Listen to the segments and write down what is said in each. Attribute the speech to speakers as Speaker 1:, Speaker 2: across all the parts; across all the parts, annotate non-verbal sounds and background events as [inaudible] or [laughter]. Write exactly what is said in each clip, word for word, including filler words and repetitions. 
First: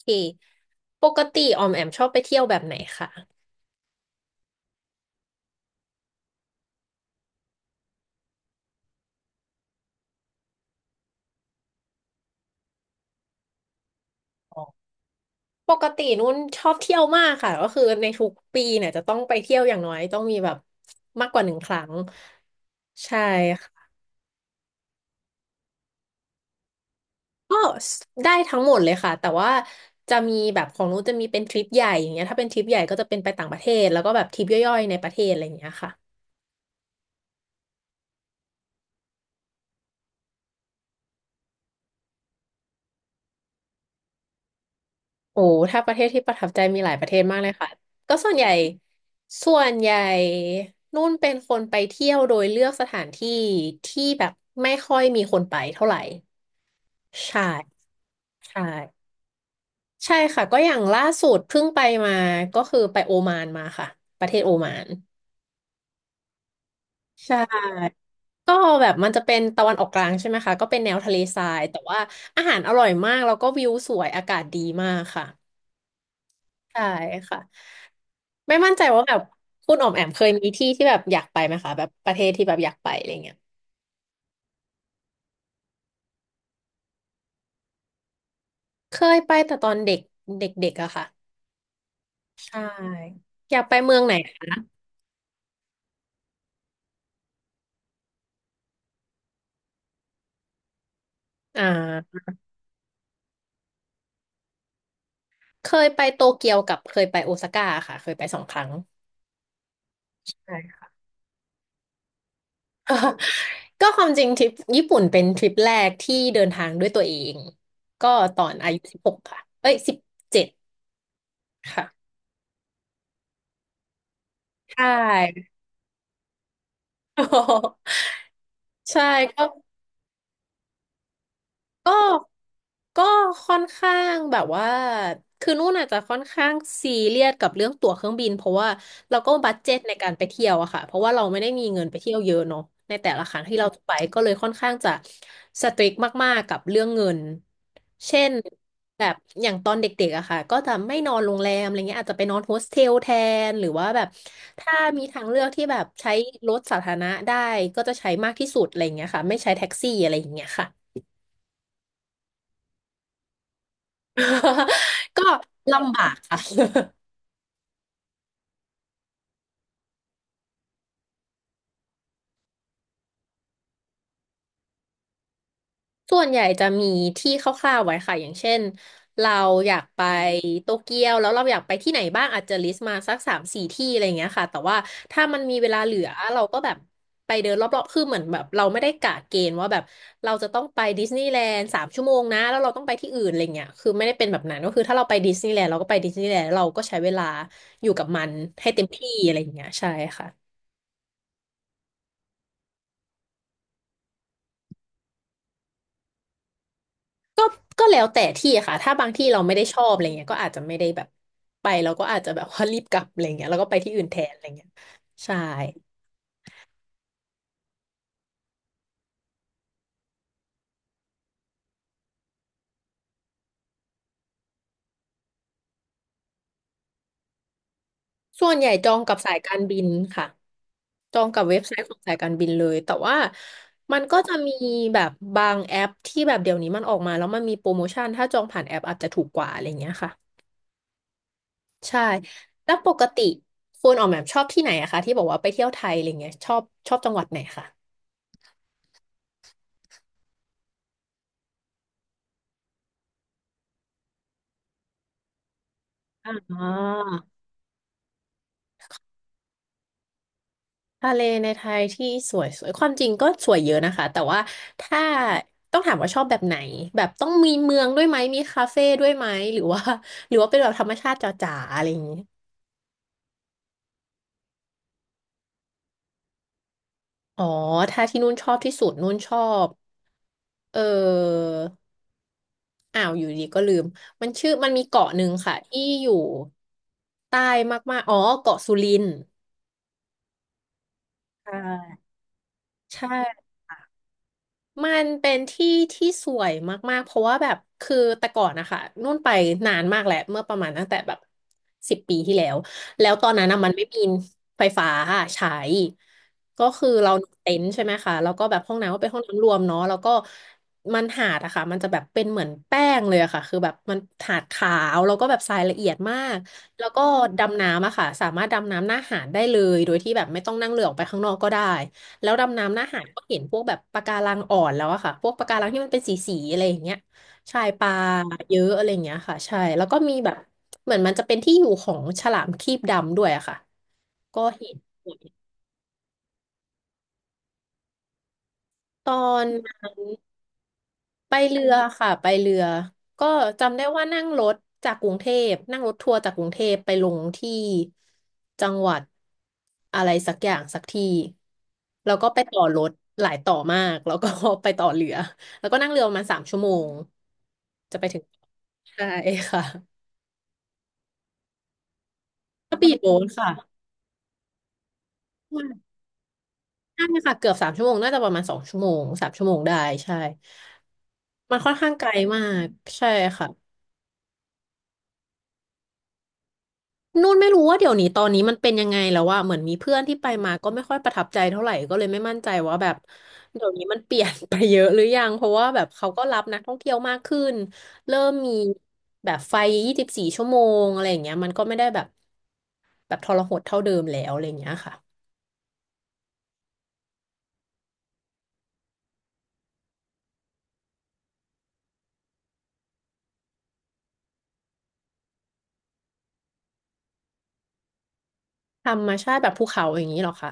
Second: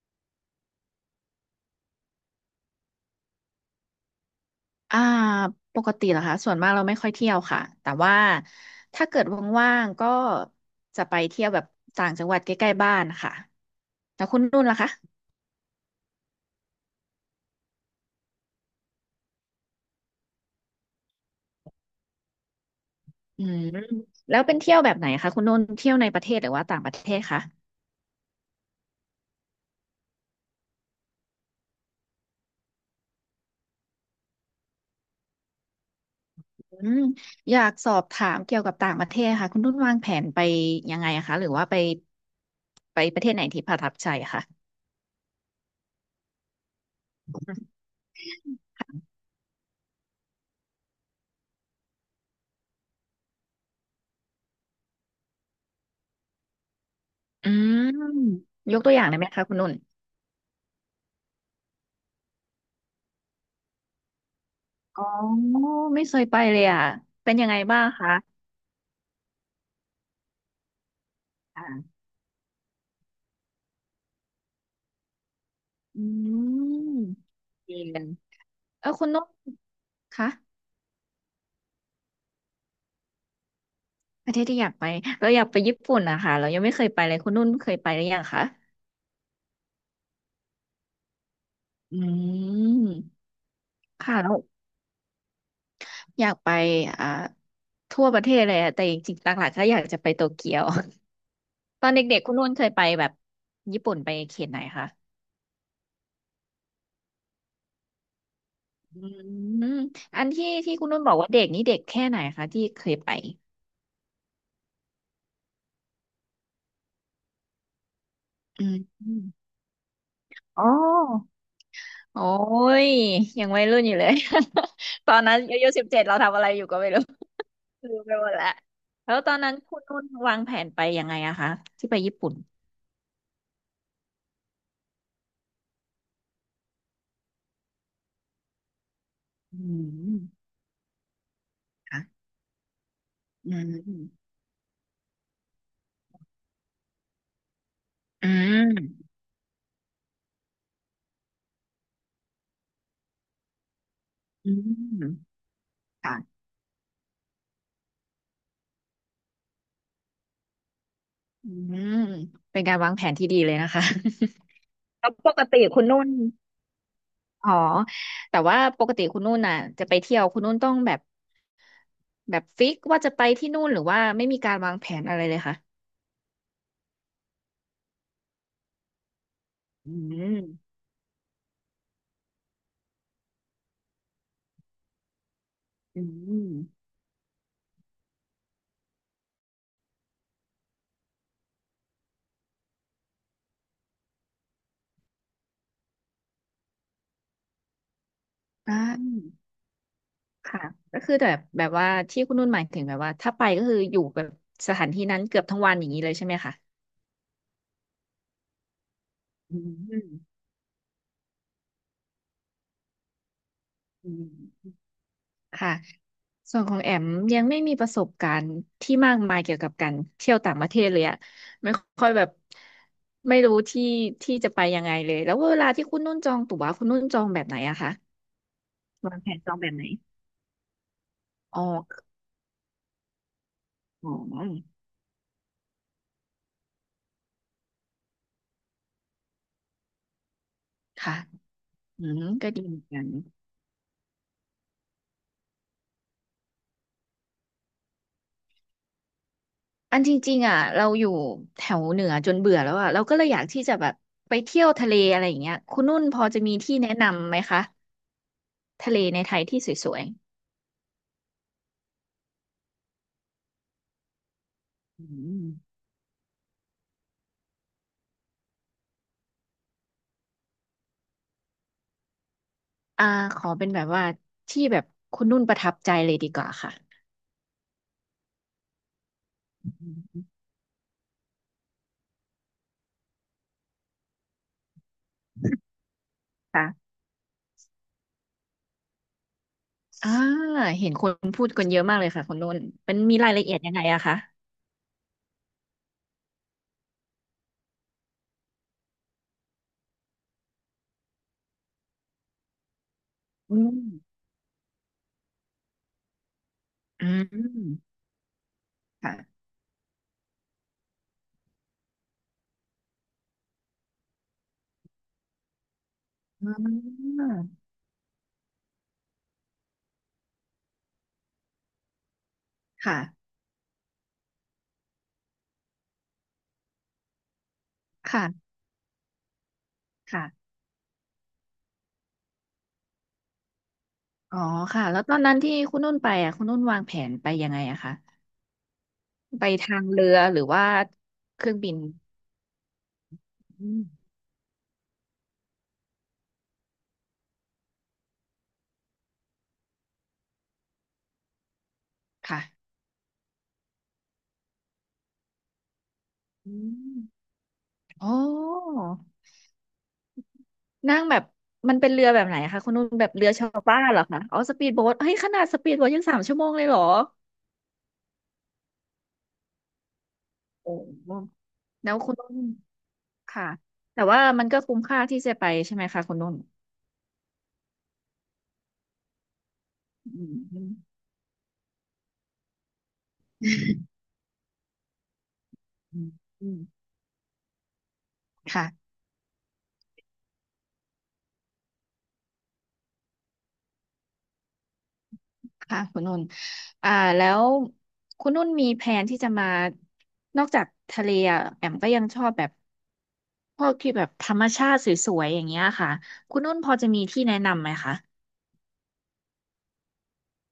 Speaker 1: เคปกติออมแอมชอบไปเที่ยวแบบไหนคะ
Speaker 2: อ่าปกติเหรอคะส่วนมากเราไม่ค่อยเที่ยวค่ะแต่ว่าถ้าเกิดว่างๆก็จะไปเที่ยวแบบต่างจังหวัดใกล้ๆบ้านค่ะแล้วคุณนุ่นล่ะคะ
Speaker 1: ปกตินุ่นชอบเที่ยวมากค่ะก็คือในทุกปีเนี่ยจะต้องไปเที่ยวอย่างน้อยต้องมีแบบมากกว่าหนึ่งครั้งใช่
Speaker 2: อืมแ
Speaker 1: ค่ะ
Speaker 2: ล้วเป็นเที่ยวแบบไหนคะคุณนุ่นเที่ยวในประเทศหรือว่าต่างประเทศคะ
Speaker 1: ก็ได้ทั้งหมดเลยค่ะแต่ว่าจะมีแบบของนุ่นจะมีเป็นทริปใหญ่อย่างเงี้ยถ้าเป็นทริปใหญ่ก็จะเป็นไปต่างประเทศแล้วก็แบบทริปย่อยๆในประเทศอะไรอย่างเงี้ยค่ะ
Speaker 2: อืมอยากสอบถามเกี่ยวกับต่างประเทศค่ะคุณนุ่นวางแผนไปยังไงอะคะหรือว่าไปไปประเทศไหนที่ประทับใจอะคะ
Speaker 1: โอ้ถ้าประเทศที่ประทับใจมีหลายประเทศมากเลยค่ะก็ส่วนใหญ่ส่วนใหญ่นุ่นเป็นคนไปเที่ยวโดยเลือกสถานที่ที่แบบไม่ค่อยมีคนไปเท่าไหร่ใช่
Speaker 2: อืม
Speaker 1: ใช่
Speaker 2: ยกตัวอย่างได้ไหมคะคุณนุ่น
Speaker 1: ใช่ค่ะก็อย่างล่าสุดเพิ่งไปมาก็คือไปโอมานมาค่ะประเทศโอมาน
Speaker 2: อ๋อไม่เคยไปเลยอ่ะเป็
Speaker 1: ใช่
Speaker 2: นยังไงบ้างคะ
Speaker 1: ก็แบบมันจะเป็นตะวันออกกลางใช่ไหมคะก็เป็นแนวทะเลทรายแต่ว่าอาหารอร่อยมากแล้วก็วิวสวยอากาศดีมากค่ะ
Speaker 2: อื
Speaker 1: ใช่
Speaker 2: ม
Speaker 1: ค่ะ
Speaker 2: ดีเลย
Speaker 1: ไม่มั่นใจ
Speaker 2: เออ
Speaker 1: ว่า
Speaker 2: คุณ
Speaker 1: แบบ
Speaker 2: นุ่น
Speaker 1: คุณอ๋อมแอมเค
Speaker 2: คะ
Speaker 1: ยมีที่ที่แบบอยากไปไหมคะแบบประเทศที่แบบอยากไปอะไรเงี้ย
Speaker 2: ประเทศที่อยากไปเราอยากไปญี่ปุ่นนะคะเรายังไม่เคยไปเลยคุณนุ่นเคยไปหรือยังคะ
Speaker 1: เคยไปแต่ตอนเด็กเด็กๆอะค่ะ
Speaker 2: อื
Speaker 1: ใช่
Speaker 2: ม
Speaker 1: อยากไปเมืองไหน
Speaker 2: ค่ะแล้วอยากไปอ่าทั่วประเทศเลยอะแต่จริงๆหลักๆก็อยากจะไปโตเกียว
Speaker 1: อ่
Speaker 2: [laughs] ตอนเด็
Speaker 1: า
Speaker 2: กๆคุณนุ่นเคยไปแบบญี่ปุ่นไปเขตไหนคะ
Speaker 1: เคยไปโตเกียวกับเคยไปโอซาก้าค่ะเคยไปสองครั้ง
Speaker 2: อืมอันที่
Speaker 1: ใช่
Speaker 2: ที่คุ
Speaker 1: ค่ะ
Speaker 2: ณนุ่นบอกว่าเด็กนี่เด็กแค่ไหนคะที่เคยไป
Speaker 1: [laughs] ก็ความจริงทริปญี่ปุ่นเป็นทริปแรกที่เดินทางด้วยตัวเองก็ตอน
Speaker 2: อื
Speaker 1: อา
Speaker 2: ม
Speaker 1: ยุสิบ
Speaker 2: อ
Speaker 1: หก
Speaker 2: ม
Speaker 1: ค่ะเอ้ยสิบเจ็ด
Speaker 2: อ๋อ
Speaker 1: ค่ะ
Speaker 2: โอ้ยยังวัยรุ่นอยู่เลย
Speaker 1: ใช
Speaker 2: [laughs] ตอนนั้น
Speaker 1: ่
Speaker 2: อายุสิบเจ็ดเราทำอะไรอยู่ก็ไม่รู้
Speaker 1: [laughs]
Speaker 2: ลืมไปหมดแล้ว
Speaker 1: ใช่
Speaker 2: แล้วตอน
Speaker 1: ก็
Speaker 2: นั้นคุณนุ่นวางแผนไปยังไงอะคะที่
Speaker 1: ก็
Speaker 2: ไปญี่ปุ่น
Speaker 1: ก็ค่อนข้างแบบว่าคือนู่นอาจจะค่อนข้างซีเรียสกับเรื่องตั๋วเครื่องบินเพราะว่าเราก็บัด
Speaker 2: อื
Speaker 1: เจ็ตในการ
Speaker 2: ม
Speaker 1: ไปเที่ยวอะค่ะเพราะว่าเราไม่ได้มีเงินไป
Speaker 2: ค่ะ
Speaker 1: เที่ยวเยอะเนาะในแต่ละครั้ง
Speaker 2: อื
Speaker 1: ที่เราไปก็เล
Speaker 2: ม
Speaker 1: ยค่อนข้างจะสตริกมากๆกับเรื่องเงินเช่
Speaker 2: อื
Speaker 1: นแบ
Speaker 2: ม
Speaker 1: บอย่างตอนเด็กๆอะค่ะก็จะไม่นอนโรงแรมอะไรเงี้ยอาจจะไปนอนโฮสเทลแทนหรือว่าแบบ
Speaker 2: อื
Speaker 1: ถ้ามีทาง
Speaker 2: ม
Speaker 1: เลือกที่แบบใช้
Speaker 2: ค่ะ
Speaker 1: รถสาธารณะได้ก็จะใช้มากที่สุดอะไรเงี้ยค่ะไม่ใช้แท็กซี่อะไรอย่างเงี้ยค่ะ
Speaker 2: อืมเป็นการวางแผนที่ดีเลยนะคะ [laughs] แล้ว
Speaker 1: [laughs] ก็
Speaker 2: ปกติคุณ
Speaker 1: ลำบา
Speaker 2: นุ่น
Speaker 1: กค่ะ [laughs]
Speaker 2: อ๋อแต่ว่าปกติคุณนุ่นน่ะจะไปเที่ยวคุณนุ่นต้องแบบแบบฟิกว่าจะไปที่นู่นหรือว่าไม่มีการวางแผนอะไรเลยค่ะ
Speaker 1: ส่วนใหญ่จะมีที่คร่าวๆไว้ค่ะอย่างเช่นเราอยาก
Speaker 2: อื
Speaker 1: ไปโต
Speaker 2: ม
Speaker 1: เกียวแล้วเราอยากไปที่ไหนบ้างอาจจะลิสต์มาสักสามสี่ที่อะไรอย่างเงี้ยค่ะแต่ว่าถ้ามันมีเวลาเหลื
Speaker 2: อื
Speaker 1: อเรา
Speaker 2: ม
Speaker 1: ก็แบบไปเดินรอบๆคือเหมือนแบบเราไม่ได้กะเกณฑ์ว่าแบบเราจะต้องไปดิสนีย์แลนด์สามชั่วโมงนะแล้วเราต้องไปที่อื่นอะไรเงี้ยคือไม่ได้เป็นแบบนั้นก็คือถ้าเราไปดิสนีย์แลนด์เราก็ไปดิสนีย์แลนด์เราก็ใช้เวลาอยู่กับมันให้
Speaker 2: อ่
Speaker 1: เต็มที่อะไร
Speaker 2: า
Speaker 1: อย่างเงี้ยใช่ค่ะ
Speaker 2: ค่ะก็คือแบบแบบว่าที่คุณนุ่นหมายถึงแบบว่าถ้าไปก็คืออยู่แบบสถานที่นั้นเกือบทั้งวันอย่างนี้เลยใช่ไหมคะ
Speaker 1: ก็ก็แล้วแต่ที่ค่ะถ้าบางที่เราไม่
Speaker 2: อื
Speaker 1: ได้ชอบอะ
Speaker 2: ม
Speaker 1: ไรเงี้ยก็อาจจะไม่ได้แบบไปเราก็อาจจะแบบว่ารีบกลับอะไรเงี้ยแล้วก็ไปที่อื่น
Speaker 2: อื
Speaker 1: แทนอะไรเงี้ย
Speaker 2: ม
Speaker 1: ใช่
Speaker 2: ค่ะส่วนของแอมยังไม่มีประสบการณ์ที่มากมายเกี่ยวกับการเที่ยวต่างประเทศเลยอะไม่ค่อยแบบไม่รู้ที่ที่จะไปยังไงเลยแล้วเวลาที่คุณนุ่นจองตั๋วคุณนุ่นจองแบบไหนอะคะ
Speaker 1: ส่วนใหญ่จองกั
Speaker 2: วา
Speaker 1: บ
Speaker 2: งแผ
Speaker 1: สาย
Speaker 2: นจ
Speaker 1: กา
Speaker 2: อง
Speaker 1: ร
Speaker 2: แบบ
Speaker 1: บิ
Speaker 2: ไหน
Speaker 1: นค่ะจองกับเว็
Speaker 2: อ๋อ
Speaker 1: บไซต์ของสายการบินเลยแต่ว่ามัน
Speaker 2: อ๋
Speaker 1: ก็จะมี
Speaker 2: อ
Speaker 1: แบบบางแอปที่แบบเดี๋ยวนี้มันออกมาแล้วมันมีโปรโมชั่นถ้าจองผ่านแอปอาจจะถูกกว่าอะไรเงี้ยค่ะ
Speaker 2: ค่ะ
Speaker 1: ใช่
Speaker 2: อืมก็ดี
Speaker 1: แล้
Speaker 2: เห
Speaker 1: ว
Speaker 2: มือน
Speaker 1: ป
Speaker 2: กั
Speaker 1: ก
Speaker 2: น
Speaker 1: ติคุณออกแบบชอบที่ไหนอะคะที่บอกว่าไปเที่ยวไทยอะไรเงี้ยชอบชอบจังหวัดไหนคะ
Speaker 2: อันจริงๆอ่ะเราอยู่แถวเหนือจนเบื่อแล้วอ่ะเราก็เลยอยากที่จะแบบไปเที่ยวทะเลอะไรอย่างเงี้ยคุณนุ่นพอ
Speaker 1: อ่
Speaker 2: จะมี
Speaker 1: า
Speaker 2: ที่แนะนำไหมคะทะเลในไทยที่สวย
Speaker 1: ทะเลในไทยที่สวยสวยความจริงก็สวยเยอะนะคะ แต่ว่า
Speaker 2: ๆ
Speaker 1: ถ้า
Speaker 2: อืม
Speaker 1: ต้องถามว่าชอบแบบไหนแบบต้องมีเมืองด้วยไหม มีคาเฟ่ด้วยไหม หรือว่า [laughs] หรือว่าเป็นแบบธรรมชาติจ๋าๆอะไรอย่างนี้
Speaker 2: ๆอ่าขอเป็นแบบว่าที่แบบคุณนุ่นประทับใจเลยดีกว่าค่ะ
Speaker 1: อ๋อถ้าที่นู่นชอบที่สุดนู่นชอ
Speaker 2: อ
Speaker 1: บ
Speaker 2: ืม
Speaker 1: เอออ้าวอยู่ดีก็ลืมมันชื่อมันมีเกาะหนึ่งค่ะที่อยู่
Speaker 2: ค่ะ
Speaker 1: ใต้มากๆอ๋อเกาะสุรินทร์
Speaker 2: อ่าเห็นคนพู
Speaker 1: ใช
Speaker 2: ดกันเยอะมา
Speaker 1: ่
Speaker 2: กเลยค่ะคุณนุ่นมัน
Speaker 1: ใช่
Speaker 2: มีรายละเอียดยังไงอะคะ
Speaker 1: มันเป็นที่ที่สวยมากๆเพราะว่าแบบคือแต่ก่อนนะคะนู่นไปนานมากแหละเมื่อประมาณตั้งแต่แบบสิบปีที่แล้วแล้วตอนนั้น
Speaker 2: อื
Speaker 1: นะมัน
Speaker 2: ม
Speaker 1: ไม่มีไฟฟ้าใช้ก็คือ
Speaker 2: อื
Speaker 1: เราเต็นท์ใช่ไห
Speaker 2: ม
Speaker 1: มคะแล้วก็แบบห้องน้ำก็เป็นห้อง
Speaker 2: ค่ะ
Speaker 1: น้ำรวมเนาะแล้วก็มันหาดอะค่ะมันจะแบบเป็นเหมือนแป้งเลยอะค่ะคือแบบมันหาดขาวแล้วก็แบบทรายละเอียดมาก
Speaker 2: อ่
Speaker 1: แล้วก็
Speaker 2: า
Speaker 1: ดำน้ำอะค่ะสามารถดำน้ำหน้าหาดได้เลยโดยที่แบบไม่ต้องนั่งเรือออกไปข้างนอกก็ได้ แล้วดำน้ำหน้าหาดก็
Speaker 2: ค่ะ
Speaker 1: เห็นพวกแบบปะการังอ่อนแล้วอะค่ะพวกปะการังที่มันเป็นสีสีอะไรอย่างเงี้ยใช่ปลา
Speaker 2: ค่ะ
Speaker 1: เยอะอะไรอย่างเงี้ยค่ะใช่แล้วก็มีแบบ
Speaker 2: ค่ะ
Speaker 1: เหมือนมันจะเป็นที่อยู่ของฉลามครีบดำด้วยอะค่ะ
Speaker 2: อ๋อ
Speaker 1: ก็เห็น
Speaker 2: ค่ะแล้วตอนนั้นที่คุณนุ่นไปอ่ะคุณนุ่นวางแผนไปยังไงอะคะ
Speaker 1: ตอ
Speaker 2: ไป
Speaker 1: น
Speaker 2: ทาง
Speaker 1: นั้
Speaker 2: เรือ
Speaker 1: น
Speaker 2: หรือว่า
Speaker 1: ไป
Speaker 2: เครื่อง
Speaker 1: เรื
Speaker 2: บิ
Speaker 1: อ
Speaker 2: น
Speaker 1: ค่ะไปเรือก็
Speaker 2: อื
Speaker 1: จำได้ว่า
Speaker 2: ม
Speaker 1: นั่งรถจากกรุงเทพนั่งรถทัวร์จากกรุงเทพไปลงที่จังหวัดอะไรสักอย่างสักที่แล้วก็ไปต่อ
Speaker 2: ค่ะ
Speaker 1: รถหลายต่อมากแล้วก็ [laughs] ไปต่อเรือแล้วก็นั่งเรือประมาณสาม
Speaker 2: อื
Speaker 1: ชั่วโมง
Speaker 2: ม
Speaker 1: จะไป
Speaker 2: อ๋อ
Speaker 1: ถึงใช่ค่ะ
Speaker 2: นั่งแบบมันเป็นเรือแบบไหนคะคุณ
Speaker 1: ก็
Speaker 2: นุ่น
Speaker 1: ปีด
Speaker 2: แบบ
Speaker 1: โบ๊ท
Speaker 2: เรือชา
Speaker 1: ค่ะ
Speaker 2: วบ้านเหรอคะอ๋อสปีดโบ๊ทเฮ้ยขนาดสปีดโบ๊ทยังสามชั่วโมงเลยเหรอ
Speaker 1: ใช่ค่ะเกือบสามชั่วโมงน่าจะประมาณสองชั่วโมงสามชั่วโมงได้ใช่
Speaker 2: โอ้
Speaker 1: มันค่อน
Speaker 2: แล้
Speaker 1: ข้าง
Speaker 2: ว
Speaker 1: ไกล
Speaker 2: คุณนุ่น
Speaker 1: มากใช่
Speaker 2: ค่ะ
Speaker 1: ค่ะ
Speaker 2: แต่ว่ามันก็คุ้มค่าที่จะไปใช่ไหมคะคุณนุ่น
Speaker 1: นู่นไม่รู้ว่าเดี๋ยวนี้ตอนนี้มันเป็นยังไงแล้วว่าเหมือนมีเพื่อนที่
Speaker 2: อื
Speaker 1: ไป
Speaker 2: ม
Speaker 1: มา
Speaker 2: อื
Speaker 1: ก็
Speaker 2: ม
Speaker 1: ไม่ค่อยประทับใจเท่าไหร่ก็เลยไม่มั่นใจว่าแบบเดี๋ยวนี้มันเปลี่ยน [laughs] ไปเยอะหรือยังเพราะว่าแบบ
Speaker 2: อื
Speaker 1: เขา
Speaker 2: ม
Speaker 1: ก็รับ
Speaker 2: อื
Speaker 1: นั
Speaker 2: ม
Speaker 1: กท่องเที่ยวมากขึ้นเริ่มมี
Speaker 2: ค่ะ
Speaker 1: แบบไฟยี่สิบสี่ชั่วโมงอะไรอย่างเงี้ยมันก็ไม่ได้แบบแบบทรหดเท่าเดิมแล้วอะไรอย่างเงี้ยค่ะ
Speaker 2: ค่ะคุณนุ่นอ่าแล้วคุณนุ่นมีแผนที่จะมานอกจากทะเลอะแอมก็ยังชอบแบบ พวกที่แบบธรรมชาติสวยๆอย่างเงี้ยค่ะคุณนุ่นพอจะมีที่แนะนำไหมคะ
Speaker 1: ธรรมชาติแบบภูเขาอย่างนี้เหรอคะ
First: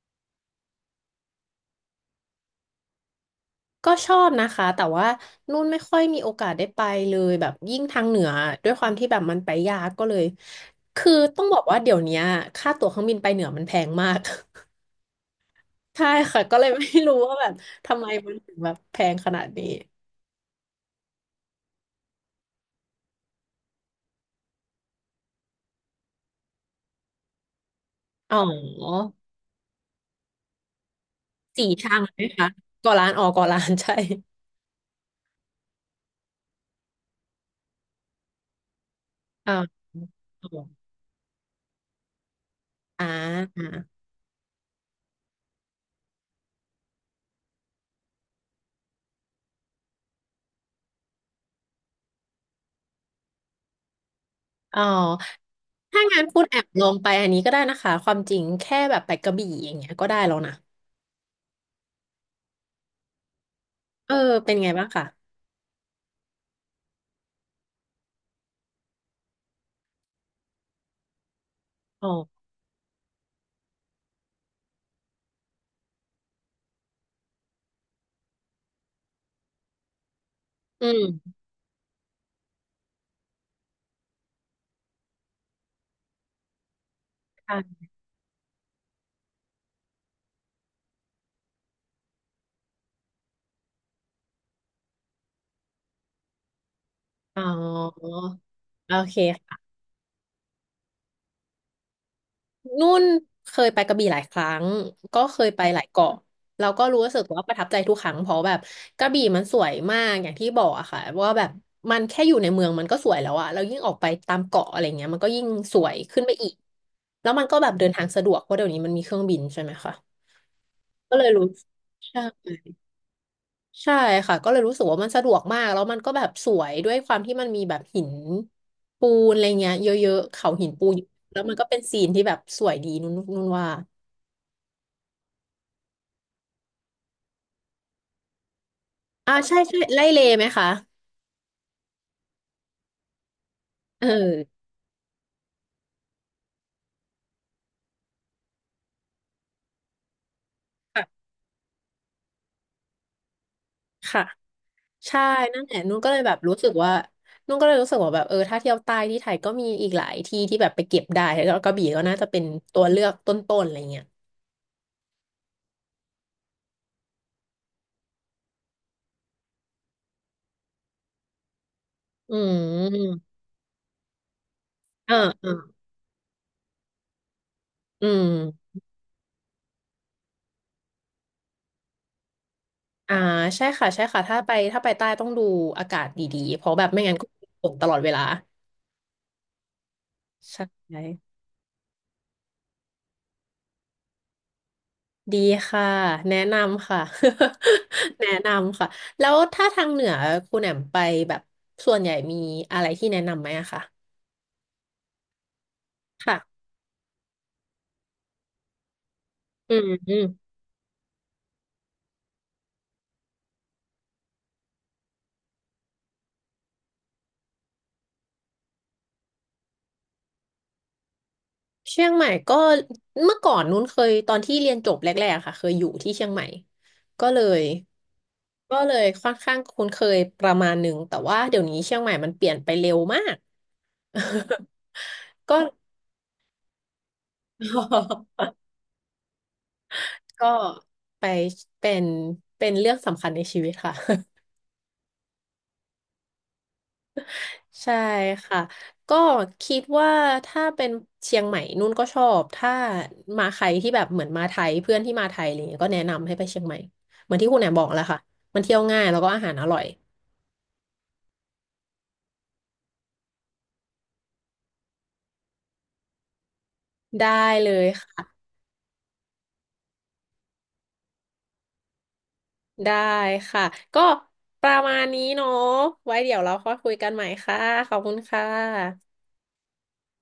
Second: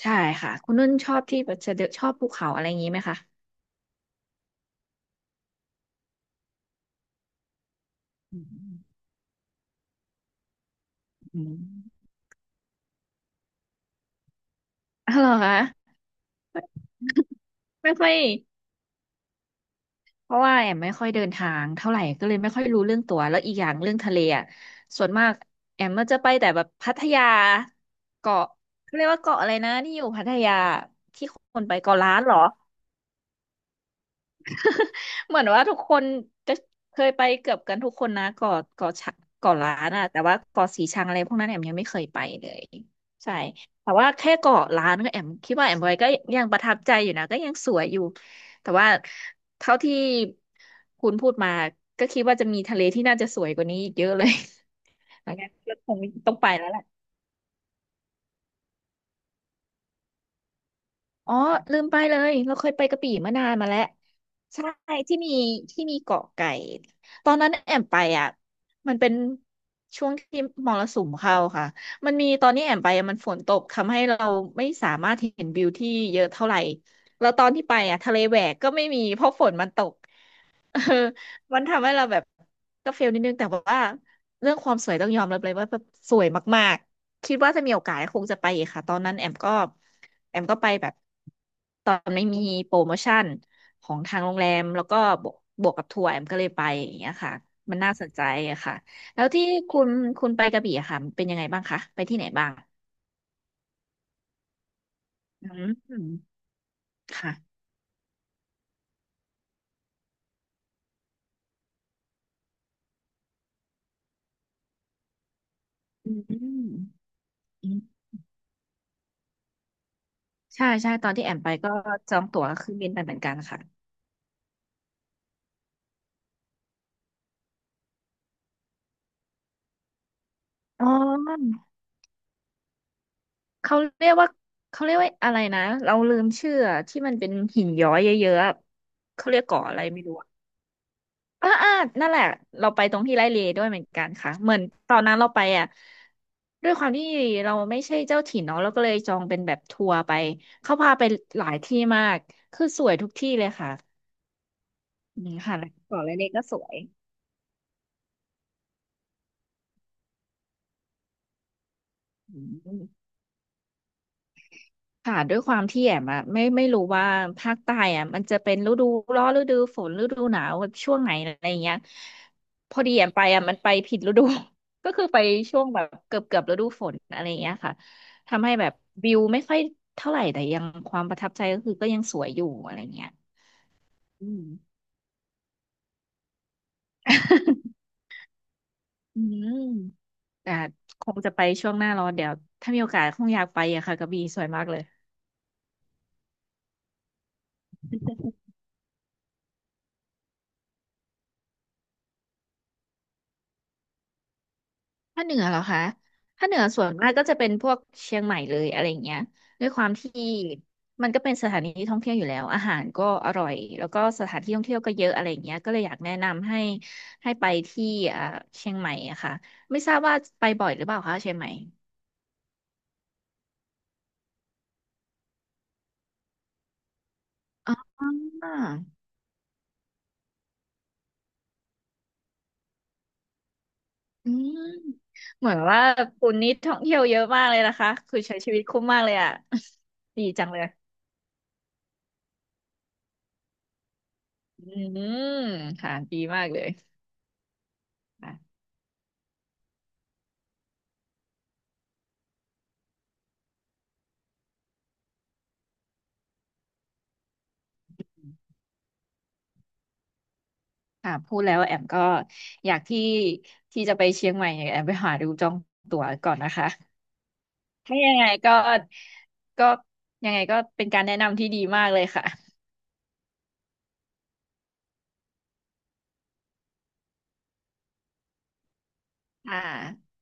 Speaker 2: ใช่ค่ะคุณนุ่นชอบที่แบบจะเดินชอบภูเขาอะไรอย่างงี้ไหมคะ
Speaker 1: ก็ชอบนะคะแต่ว่านุ่นไม่ค่อยมีโอกาสได้ไปเลยแบบยิ่งทางเหนือ
Speaker 2: อื
Speaker 1: ด้ว
Speaker 2: ม
Speaker 1: ยความที่แบบมันไปยากก็เลยคือ
Speaker 2: อื
Speaker 1: ต้องบ
Speaker 2: ม
Speaker 1: อกว่าเดี๋ยวเนี้ยค่าตั๋วเครื่องบินไปเหนือมันแพงมาก
Speaker 2: อ๋อเหรอคะ
Speaker 1: [laughs]
Speaker 2: [laughs]
Speaker 1: ใช่ค่ะก็เลยไม่รู้ว่าแบบ
Speaker 2: ไม่
Speaker 1: ทำไม
Speaker 2: ค่อย
Speaker 1: มันถึงแบบแพงขนาดนี้
Speaker 2: เพราะว่าแอมไม่ค่อยเดินทางเท่าไหร่ก็เลยไม่ค่อยรู้เรื่องตัวแล้วอีกอย่างเรื่องทะเลอ่ะส่วนมากแอมมันจะไปแต่แบบพัทยา
Speaker 1: อ๋
Speaker 2: เกาะเขา
Speaker 1: อ
Speaker 2: เรียกว่าเกาะอะไรนะที่อยู่พัทยาที่คน
Speaker 1: สี่
Speaker 2: ไป
Speaker 1: ช่า
Speaker 2: เกาะ
Speaker 1: ง
Speaker 2: ล้า
Speaker 1: ไหม
Speaker 2: นเหรอ
Speaker 1: คะก่อล้านอ๋อก่อล้านใช่ [laughs]
Speaker 2: เหมือนว่าทุกคนจะเคยไปเกือบกันทุกคนนะเกาะเกาะชะเกาะล้า
Speaker 1: อ๋า
Speaker 2: นอะแต่ว่าเกาะสีชังอะไรพวกนั้นแอมยังไม่เคยไปเลย
Speaker 1: อ่
Speaker 2: ใช่
Speaker 1: า
Speaker 2: แต่ว่าแค่เกาะล้านก็แอมคิดว่าแอมไปก็ยังประทับใจอยู่นะก็ยังสวยอยู่แต่ว่าเท่าที่คุณพูดมาก็คิดว่าจะมีทะเลที่น่าจะสวยกว่านี้อีกเยอะเลย
Speaker 1: อ๋อ
Speaker 2: [laughs] แล้วงั้นก็คง
Speaker 1: ถ้างั้น
Speaker 2: ต้อง
Speaker 1: พูด
Speaker 2: ไป
Speaker 1: แอ
Speaker 2: แล้
Speaker 1: บ
Speaker 2: วแห
Speaker 1: ล
Speaker 2: ละ
Speaker 1: องไปอันนี้ก็ได้นะคะความจริงแค่แบบไปกระบี่อย่างเงี้ยก็ได้แล้วนะ
Speaker 2: อ๋อลืมไปเลยเราเคยไปกระบี่มานานมาแล้ว
Speaker 1: เออเป็น
Speaker 2: ใช่
Speaker 1: ไงบ้างคะ
Speaker 2: ที่มีที่มีเกาะไก่ตอนนั้นแอมไปอ่ะมันเป็นช่วงที่มรสุมเข้าค่ะมันมีตอนนี้แอมไปอะมันฝนตกทำให้เราไม่สามารถเห็นวิวที่เยอะเท่าไหร่แล้วตอนที่ไปอ่ะทะเลแหวกก็ไม่มีเพราะฝนมันตก [laughs] เออ
Speaker 1: อืม
Speaker 2: มันทำให้เราแบบก็เฟลนิดนึงแต่ว่าเรื่องความสวยต้องยอมรับเลยว่าแบบสวยมากๆคิดว่า
Speaker 1: ค่ะ
Speaker 2: จะมีโอกาสคงจะไปอีกค่ะตอนนั้นแอมก็แอมก็ไปแบบตอนไม่มีโปรโมชั่นของทางโรงแรมแล้วก็บวกบวกกับทัวร์แอมก็เลยไปอย่างเงี้ยค่ะ
Speaker 1: อ๋
Speaker 2: มันน่าส
Speaker 1: อ
Speaker 2: นใจอะค่ะ
Speaker 1: โอเค
Speaker 2: แล้วที่
Speaker 1: ค่ะ
Speaker 2: คุณคุณไปกระบี่อะค่ะเป็นยังไงบ้างคะไปที่ไหนบ้าง
Speaker 1: นุ่นเคยไปกระบี่หลายครั้งก็เค
Speaker 2: อื
Speaker 1: ยไปหลายเกาะ
Speaker 2: ม
Speaker 1: แล้วก็รู้สึกว่าประ
Speaker 2: ค่ะ
Speaker 1: ทับใจทุกครั้งเพราะแบบกระบี่มันสวยมากอย่างที่บอกอะค่ะว่าแบบมันแค่อยู่ในเมืองมันก็สวยแล้วอะแล้วยิ่งออกไปตามเกาะอะไรเงี้ยมันก็ยิ่งสวย
Speaker 2: อื
Speaker 1: ขึ้นไปอีก
Speaker 2: ม
Speaker 1: แล้วมันก็แบ
Speaker 2: อื
Speaker 1: บเดินทา
Speaker 2: ม
Speaker 1: งสะดวกเพราะเดี๋ยวนี้มันมีเครื่องบินใช่ไหมคะ
Speaker 2: ใช่ใช่ตอน
Speaker 1: ก็เล
Speaker 2: ที่
Speaker 1: ย
Speaker 2: แอม
Speaker 1: รู้
Speaker 2: ไปก็จอ
Speaker 1: ใช่
Speaker 2: งตั๋วเครื่องบินไปเหมือนกันค่ะ
Speaker 1: ใช่ค่ะก็เลยรู้สึกว่ามันสะดวกมากแล้วมันก็แบบสวยด้วยความที่มันมีแบบหินปูนอะไรเงี้ยเยอะๆเขาหินปู
Speaker 2: อ๋อ
Speaker 1: นแล้วมันก็เป็นซีนที่แบบสวยดีนุ่นนุ่นว่า
Speaker 2: เขาเรียกว่าเขาเรียกว่าอะไรนะเราลืมชื่ออะที่มันเป็นหินย้อยเยอะๆอะเขา
Speaker 1: อ่า
Speaker 2: เรียก
Speaker 1: ใช่
Speaker 2: เกาะอะ
Speaker 1: ใช่
Speaker 2: ไรไม่
Speaker 1: ไล่
Speaker 2: รู้
Speaker 1: เล
Speaker 2: อะ
Speaker 1: ไหมคะ
Speaker 2: อ่าอ่านั่นแหละเราไปตรงที่ไร่เลด้วยเหมือนกั
Speaker 1: เอ
Speaker 2: นค่ะเหมือ
Speaker 1: อ
Speaker 2: นตอนนั้นเราไปอ่ะด้วยความที่เราไม่ใช่เจ้าถิ่นเนาะเราก็เลยจองเป็นแบบทัวร์ไปเขาพาไป
Speaker 1: ค่ะ
Speaker 2: หลายที่มากคือสวยทุกที่เลยค่ะ
Speaker 1: ค่ะใช่
Speaker 2: อืมค่ะ
Speaker 1: นั่น
Speaker 2: แล้ว
Speaker 1: แหละนุ่น
Speaker 2: เกาะ
Speaker 1: ก็
Speaker 2: ไร่
Speaker 1: เลย
Speaker 2: เล
Speaker 1: แบบ
Speaker 2: ก็ส
Speaker 1: รู้สึ
Speaker 2: ว
Speaker 1: ก
Speaker 2: ย
Speaker 1: ว่านุ่นก็เลยรู้สึกว่าแบบเออถ้าเที่ยวใต้ที่ไทยก็มีอีกหลายที่ที่แบบไปเก็บได้แล้วกระบี่ก็น่าจะเป็น
Speaker 2: อื
Speaker 1: ตั
Speaker 2: ม
Speaker 1: วเลือกต้นๆอะไรเงี้ย
Speaker 2: ค่ะด้วยความที่แอมอะไม่ไม่รู้ว่าภาคใต้อะมันจะเป็นฤดูร้อนฤดูฝนฤดูหนาวแบบช่วงไหนอะไรอย่างเงี้ย
Speaker 1: อื
Speaker 2: พอดีแอมไป
Speaker 1: ม
Speaker 2: อะมันไปผิดฤดู [laughs] ก็คือ
Speaker 1: อ่า
Speaker 2: ไป
Speaker 1: อ่า
Speaker 2: ช่วงแบบเกือบเกือบฤดูฝนอะไรอย่างเงี้ยค่ะ
Speaker 1: อืม
Speaker 2: ทำให้แบบวิวไม่ค่อยเท่าไหร่แต่ยังความประทับใจก็คือก็ยังสวยอยู่อะไรเงี้ย
Speaker 1: อ่าใช่ค่ะใช่ค่ะ
Speaker 2: อื
Speaker 1: ถ้า
Speaker 2: ม
Speaker 1: ไปถ้าไปใต้ต้องดูอากาศดีๆเพราะแบบไม่งั้นก็ฝนต
Speaker 2: [laughs]
Speaker 1: ลอดเวลา
Speaker 2: อืมแต่
Speaker 1: ใช
Speaker 2: คง
Speaker 1: ่
Speaker 2: จะไปช่วงหน้าร้อนเดี๋ยวถ้ามีโอกาสคงอยากไปอะค่ะกระบี่สวยมากเลย
Speaker 1: ดีค่ะแนะนำค่ะ [laughs] แนะนำค่ะแล้วถ้าทางเหนือคุณแอมมไปแบบส่วนใหญ่มีอะไรที่แนะนำไหมอะคะ
Speaker 2: ภาคเหนือเหรอคะภาคเหนื
Speaker 1: ค่ะ
Speaker 2: อส่วนมากก็จะเป็นพวกเชียงใหม่เลยอะไรอย่างเงี้ยด้วย
Speaker 1: อื
Speaker 2: ควา
Speaker 1: ม
Speaker 2: มที่
Speaker 1: อืม
Speaker 2: มันก็เป็นสถานที่ท่องเที่ยวอยู่แล้วอาหารก็อร่อยแล้วก็สถานที่ท่องเที่ยวก็เยอะอะไรอย่างเงี้ยก็เลยอยากแนะนำให้ให้ไปที่อ่าเชียงใหม่อะค่ะไม่ทราบว่าไปบ่อยหรือเปล่าคะเชียงใหม่
Speaker 1: เชียงใหม่ก็เมื่อก่อนนู้นเคยตอนที่เรียนจบแรกๆค่ะเคยอยู่ที่เชียงใหม่ก็เลย
Speaker 2: อ๋อ
Speaker 1: ก็เลยค่อนข้างคุ้นเคยประมาณหนึ่งแต่ว่าเดี๋ยวนี้เชียงใหม่มันเปลี่ยนไปเร็วมาก
Speaker 2: อืมเห
Speaker 1: [laughs]
Speaker 2: มื
Speaker 1: ก็
Speaker 2: อนว่าคุณนี่ท่องเที่ยวเยอะมากเลยนะคะคือใช้ชี
Speaker 1: [laughs]
Speaker 2: วิตคุ้มมากเลยอะ [laughs] ดีจั
Speaker 1: ก็
Speaker 2: งเลย
Speaker 1: ไปเป็นเป็นเรื่องสำคัญในชีวิตค่ะ [laughs]
Speaker 2: อืมค่ะดีมากเลย
Speaker 1: ใช่ค่ะก็คิดว่าถ้าเป็นเชียงใหม่นุ่นก็ชอบถ้ามาใครที่แบบเหมือนมาไทยเพื่อนที่มาไทยอะไรเงี้ยก็แนะนำให้ไปเชียงใหม่เหมือนที่คุณแหนมบอกแล้วค่ะมันเที่ยวง่ายแล้วก็อาหารอร่อย
Speaker 2: ค่ะพูดแล้วแอมก็อยากที่ที่จะไปเชียงใหม่เนี่ยแอมไปหาดูจองตั๋วก่อนนะคะ
Speaker 1: ได้เลย
Speaker 2: ถ้ายังไง
Speaker 1: ค่ะ
Speaker 2: ก็ก็ยังไงก็เป็นการแนะนำที่ดีมากเลยค่ะ
Speaker 1: ได้ค่ะก็ประมาณนี้เนาะไว้เดี๋ยวเราค่อยคุยกันใหม่ค่ะขอบคุณค่ะ
Speaker 2: อ่า